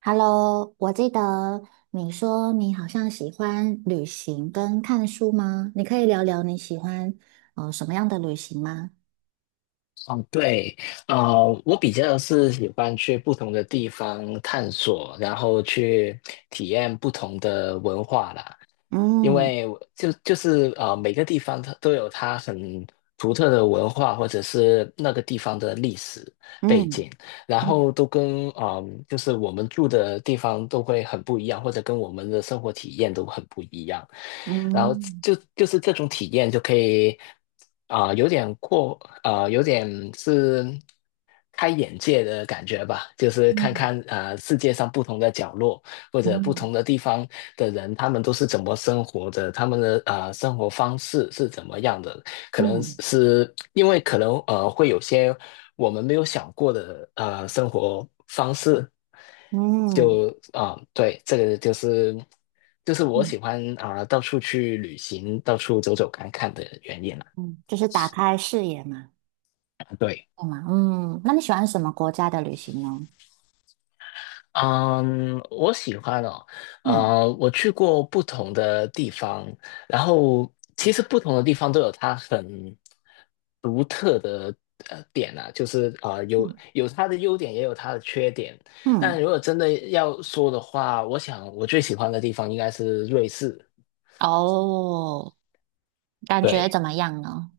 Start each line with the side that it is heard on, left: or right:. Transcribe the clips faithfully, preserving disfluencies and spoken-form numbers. right: Hello，我记得你说你好像喜欢旅行跟看书吗？你可以聊聊你喜欢呃什么样的旅行吗？
left: 哦，对，呃，我比较是喜欢去不同的地方探索，然后去体验不同的文化啦。因
right: 嗯，
left: 为我就就是呃，每个地方它都有它很独特的文化，或者是那个地方的历史背
right: 嗯，
left: 景，然
right: 嗯，
left: 后都跟啊、呃就是我们住的地方都会很不一样，或者跟我们的生活体验都很不一样。然后
right: 嗯，
left: 就就是这种体验就可以啊、有点过啊、有点是开眼界的感觉吧，就是看
right: 嗯，
left: 看啊、世界上不同的角落。或者不
right: 嗯，
left: 同的地方的人，他们都是怎么生活的，他们的呃生活方式是怎么样的？可能
right: 嗯，
left: 是因为可能呃会有些我们没有想过的呃生活方式。
right: 嗯，
left: 就啊、对，这个就是就是我喜
right: 嗯，
left: 欢啊、到处去旅行，到处走走看看的原因了。
right: 嗯，就是打开视野嘛，
left: 对。
right: 对吗？嗯，那你喜欢什么国家的旅行呢？
left: 嗯，我喜欢哦，
right: 嗯，
left: 呃，我去过不同的地方。然后其实不同的地方都有它很独特的呃点啊，就是啊、呃有
right: 嗯，
left: 有它的优点，也有它的缺点。那
right: 嗯，
left: 如果真的要说的话，我想我最喜欢的地方应该是瑞士。
right: 哦，感觉
left: 对。
right: 怎么样呢？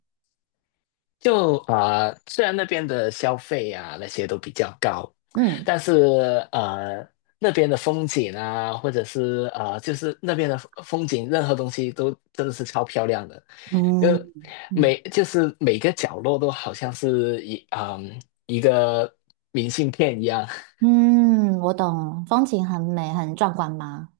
left: 就啊、呃虽然那边的消费啊那些都比较高，
right: 嗯，
left: 但是呃，那边的风景啊，或者是啊、呃就是那边的风风景，任何东西都真的是超漂亮的。因
right: 嗯，
left: 为
right: 嗯，
left: 每就是每个角落都好像是一嗯、一个明信片一样。
right: 嗯，我懂，风景很美，很壮观吗？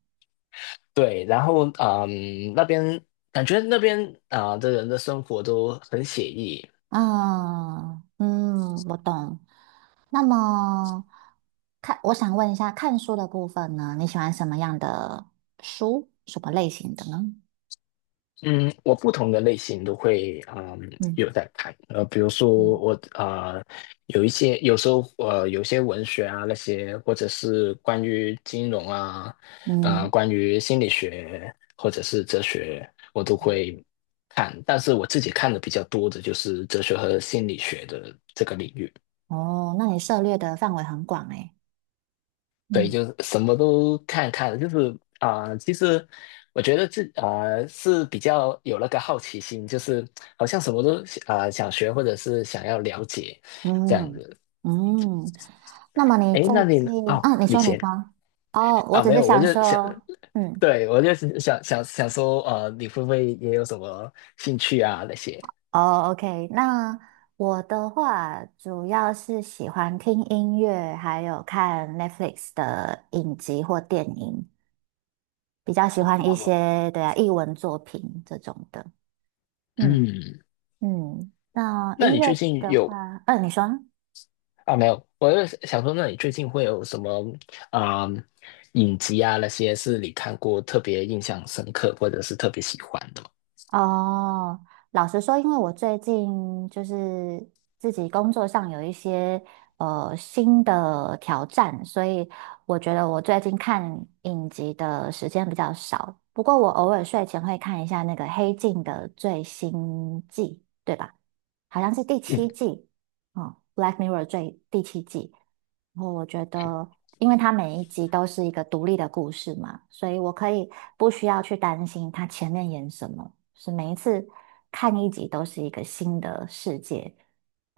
left: 对。然后嗯、那边感觉那边啊、的人的生活都很写意。
right: 啊，嗯，我懂。那么，看，我想问一下，看书的部分呢，你喜欢什么样的书，什么类型的呢？
left: 嗯，我不同的类型都会嗯
right: 嗯，
left: 有在看。呃，比如说
right: 嗯，
left: 我啊、呃有一些有时候呃有些文学啊那些，或者是关于金融啊，呃
right: 嗯，
left: 关于心理学或者是哲学，我都会看，但是我自己看的比较多的就是哲学和心理学的这个领域。
right: 哦，那你涉猎的范围很广诶。
left: 对，
right: 嗯，
left: 就是什么都看看。就是啊、呃其实我觉得这啊、呃是比较有那个好奇心，就是好像什么都啊、呃想学或者是想要了解这样
right: 嗯，
left: 子。
right: 嗯，那么你
left: 诶，
right: 最
left: 那你呢
right: 近，
left: 哦，
right: 啊，你
left: 你
right: 说你
left: 先。
right: 说，哦，我
left: 啊，
right: 只
left: 没
right: 是
left: 有，我
right: 想
left: 就想，
right: 说，嗯。
left: 对，我就是想想想说，呃，你会不会也有什么兴趣啊那些？
right: 哦，OK，那我的话主要是喜欢听音乐，还有看 Netflix 的影集或电影，比较喜欢一
left: 哦，
right: 些，对啊，艺文作品这种的。嗯，
left: 嗯，
right: 嗯，那
left: 那
right: 音
left: 你
right: 乐
left: 最近
right: 的
left: 有？
right: 话，嗯，你说。
left: 啊，没有，我就想说，那你最近会有什么啊、嗯影集啊那些是你看过特别印象深刻或者是特别喜欢的吗？
right: 哦，老实说，因为我最近就是自己工作上有一些呃新的挑战，所以我觉得我最近看影集的时间比较少。不过我偶尔睡前会看一下那个《黑镜》的最新季，对吧？好像是第
left: 嗯，
right: 七季，哦，《Black Mirror》最第七季。然后我觉得，因为它每一集都是一个独立的故事嘛，所以我可以不需要去担心它前面演什么。是每一次看一集都是一个新的世界，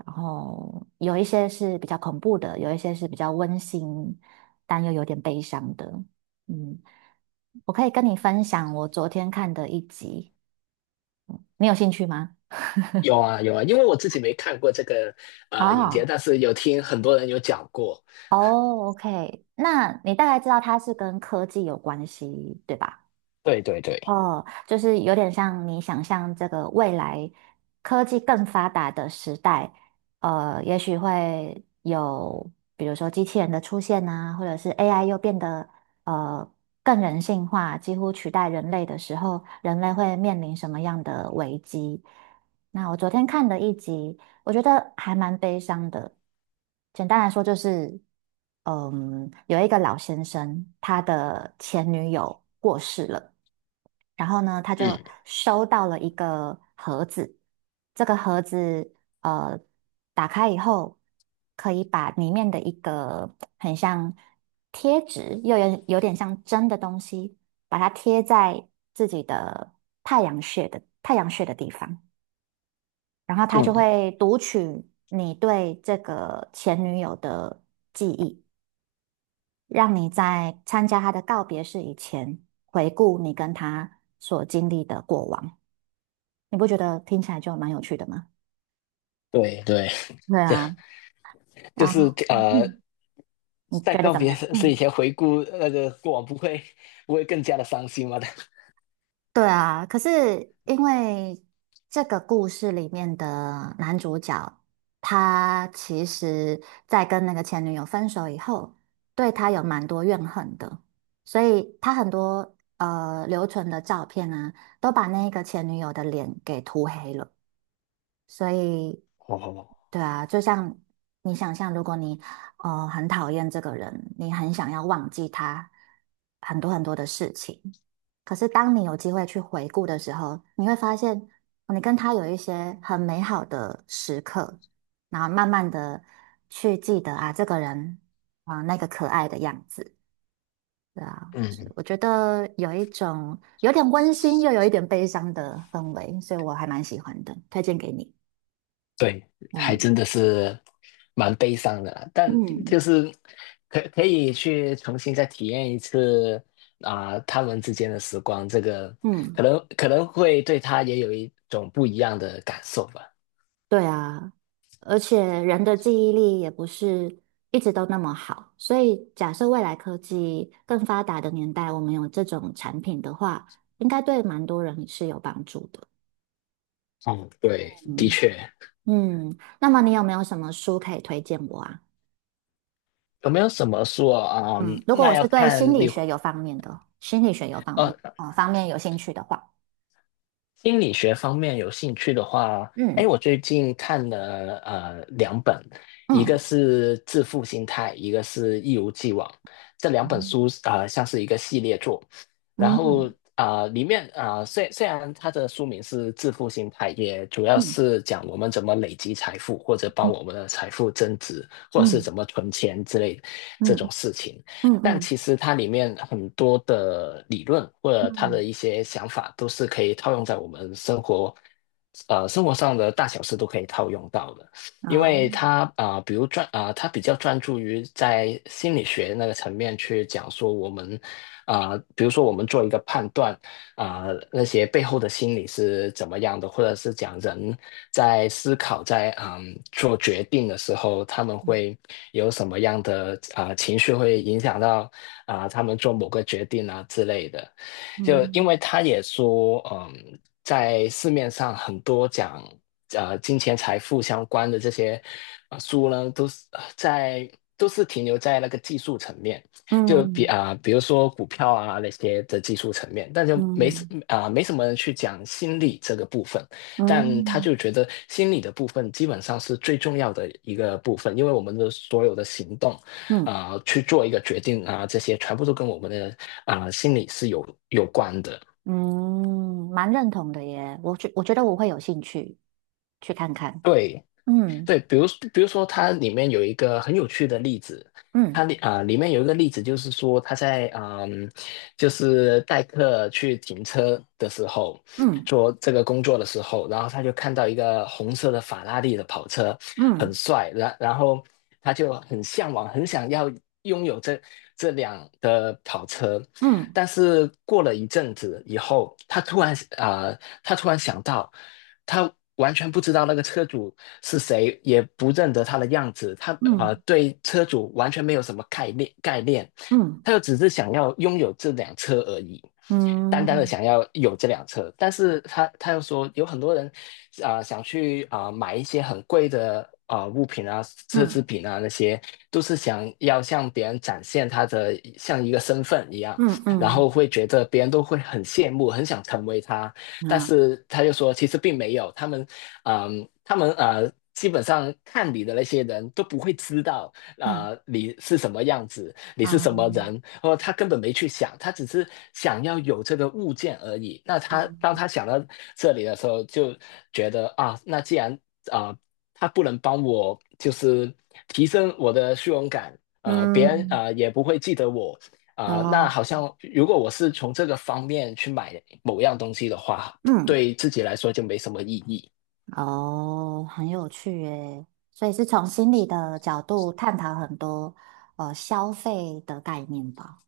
right: 然后有一些是比较恐怖的，有一些是比较温馨，但又有点悲伤的。嗯，我可以跟你分享我昨天看的一集，你有兴趣吗？
left: 有啊有啊，因为我自己没看过这个呃影集，
right: 啊，
left: 但是有听很多人有讲过。
right: 哦，OK，那你大概知道它是跟科技有关系，对吧？
left: 对对对。
right: 哦，就是有点像你想象这个未来科技更发达的时代，呃，也许会有比如说机器人的出现啊，或者是 A I 又变得呃更人性化，几乎取代人类的时候，人类会面临什么样的危机？那我昨天看的一集，我觉得还蛮悲伤的。简单来说就是，嗯，有一个老先生，他的前女友过世了。然后呢，他就
left: 嗯
right: 收到了一个盒子，这个盒子呃打开以后，可以把里面的一个很像贴纸，又有有点像针的东西，把它贴在自己的太阳穴的太阳穴的地方，然后他就
left: 嗯。
right: 会读取你对这个前女友的记忆，让你在参加他的告别式以前，回顾你跟他所经历的过往。你不觉得听起来就蛮有趣的吗？
left: 对对。
right: 对
left: 就
right: 啊，
left: 就
right: 然
left: 是
right: 后，
left: 呃，
right: 嗯，你
left: 在
right: 觉得
left: 告
right: 怎么
left: 别
right: 样？
left: 是以
right: 嗯，
left: 前回顾呃那个过往，不会不会更加的伤心吗？
right: 对啊。可是因为这个故事里面的男主角，他其实在跟那个前女友分手以后，对他有蛮多怨恨的，所以他很多呃留存的照片啊，都把那个前女友的脸给涂黑了。所以，
left: 哦，
right: 对啊，就像你想象，如果你呃很讨厌这个人，你很想要忘记他很多很多的事情，可是当你有机会去回顾的时候，你会发现哦你跟他有一些很美好的时刻，然后慢慢的去记得啊，这个人啊，那个可爱的样子，对啊，是
left: 嗯
right: 我觉得有一种有点温馨又有一点悲伤的氛围，所以我还蛮喜欢的，推荐给你。
left: 对，还
right: 嗯。
left: 真的是蛮悲伤的啦，但
right: 嗯，
left: 就是可可以去重新再体验一次啊、他们之间的时光。这个可
right: 嗯，
left: 能可能会对他也有一种不一样的感受吧。
right: 对啊，而且人的记忆力也不是一直都那么好，所以假设未来科技更发达的年代，我们有这种产品的话，应该对蛮多人是有帮助的。
left: 嗯，对，的
right: 嗯，
left: 确。
right: 嗯，那么你有没有什么书可以推荐我啊？
left: 有没有什么说啊、嗯
right: 嗯，如果
left: 那
right: 我
left: 要
right: 是对
left: 看
right: 心理
left: 你
right: 学有方面的，心理学有方
left: 呃，
right: 面
left: 哦，
right: 哦方面有兴趣的话，
left: 心理学方面有兴趣的话，哎，
right: 嗯，
left: 我最近看了呃两本，一个
right: 嗯，
left: 是《致富心态》，一个是《一如既往》，这两本
right: 嗯，
left: 书啊、呃像是一个系列作。然
right: 嗯，
left: 后
right: 嗯，
left: 啊、呃里面啊、呃虽虽然它的书名是《致富心态》，也主要
right: 嗯，
left: 是讲我们怎么累积财富，或者帮我们的财富增值，或者是
right: 嗯，
left: 怎么存钱之类这种
right: 嗯，
left: 事情。
right: 嗯，
left: 但
right: 嗯，
left: 其实它里面很多的理论或者它
right: 嗯，
left: 的一些想法，都是可以套用在我们生活，呃，生活上的大小事都可以套用到的。
right: 嗯
left: 因
right: 哦。
left: 为它啊、呃比如专啊、它比较专注于在心理学那个层面去讲说我们啊、呃比如说我们做一个判断，啊、那些背后的心理是怎么样的，或者是讲人在思考在嗯做决定的时候，他们会有什么样的啊、情绪会影响到啊、他们做某个决定啊之类的。就因
right: 嗯，
left: 为他也说，嗯，在市面上很多讲呃金钱财富相关的这些呃书呢，都是呃在都是停留在那个技术层面。就比
right: 嗯，
left: 啊、比如说股票啊那些的技术层面，但就没什
right: 嗯，
left: 啊、没什么人去讲心理这个部分。但他
right: 嗯，
left: 就觉得心理的部分基本上是最重要的一个部分，因为我们的所有的行动
right: 嗯，
left: 啊、去做一个决定啊、这些全部都跟我们的啊、心理是有有关的。
right: 嗯，蛮认同的耶。我觉我觉得我会有兴趣去看看。
left: 对，
right: 嗯，
left: 对，比如比如说，它里面有一个很有趣的例子。
right: 嗯，
left: 它里啊、里面有一个例子，就是说他在嗯、就是代客去停车的时候，
right: 嗯，
left: 做这个工作的时候，然后他就看到一个红色的法拉利的跑车。很
right: 嗯，
left: 帅，然然后他就很向往，很想要拥有这这辆的跑车。
right: 嗯，
left: 但是过了一阵子以后，他突然啊、他突然想到，他完全不知道那个车主是谁，也不认得他的样子。他呃
right: 嗯，
left: 对车主完全没有什么概念概念，
right: 嗯，
left: 他就只是想要拥有这辆车而已，单单的
right: 嗯，
left: 想要有这辆车。但是他他又说，有很多人啊、呃想去啊、呃买一些很贵的啊、呃物品啊、奢
right: 嗯，
left: 侈品啊那些，都是想要向别人展现他的像一个身份一样，
right: 嗯，
left: 然
right: 嗯，
left: 后会觉得别人都会很羡慕，很想成为他。但
right: 啊，
left: 是他就说其实并没有，他们，嗯，他们呃，基本上看你的那些人都不会知道
right: 嗯，
left: 啊，呃，你是什么样子，你是什么
right: 啊，
left: 人，或者他根本没去想，他只是想要有这个物件而已。那他当
right: 嗯，
left: 他想到这里的时候，就觉得啊，那既然啊、呃他不能帮我，就是提升我的虚荣感。呃，别人
right: 嗯，
left: 呃也不会记得我。啊、那
right: 哦，
left: 好像如果我是从这个方面去买某样东西的话，
right: 嗯，
left: 对自己来说就没什么意义。
right: 哦，很有趣耶。所以是从心理的角度探讨很多呃消费的概念吧。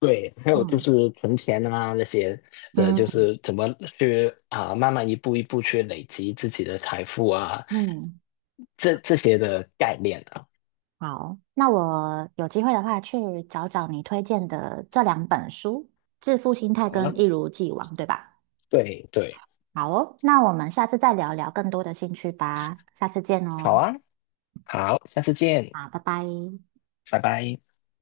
left: 对，还有就
right: 嗯，
left: 是存钱啊那些的，就
right: 嗯，
left: 是怎么去啊，慢慢一步一步去累积自己的财富啊，
right: 嗯，
left: 这这些的概念啊。
right: 好，那我有机会的话去找找你推荐的这两本书，《致富心态》
left: 好
right: 跟
left: 了。
right: 《一如既往》，对吧？
left: 对对。
right: 好哦，那我们下次再聊聊更多的兴趣吧，下次见
left: 好
right: 哦，
left: 啊。好，下次见。
right: 好，拜拜。
left: 拜拜。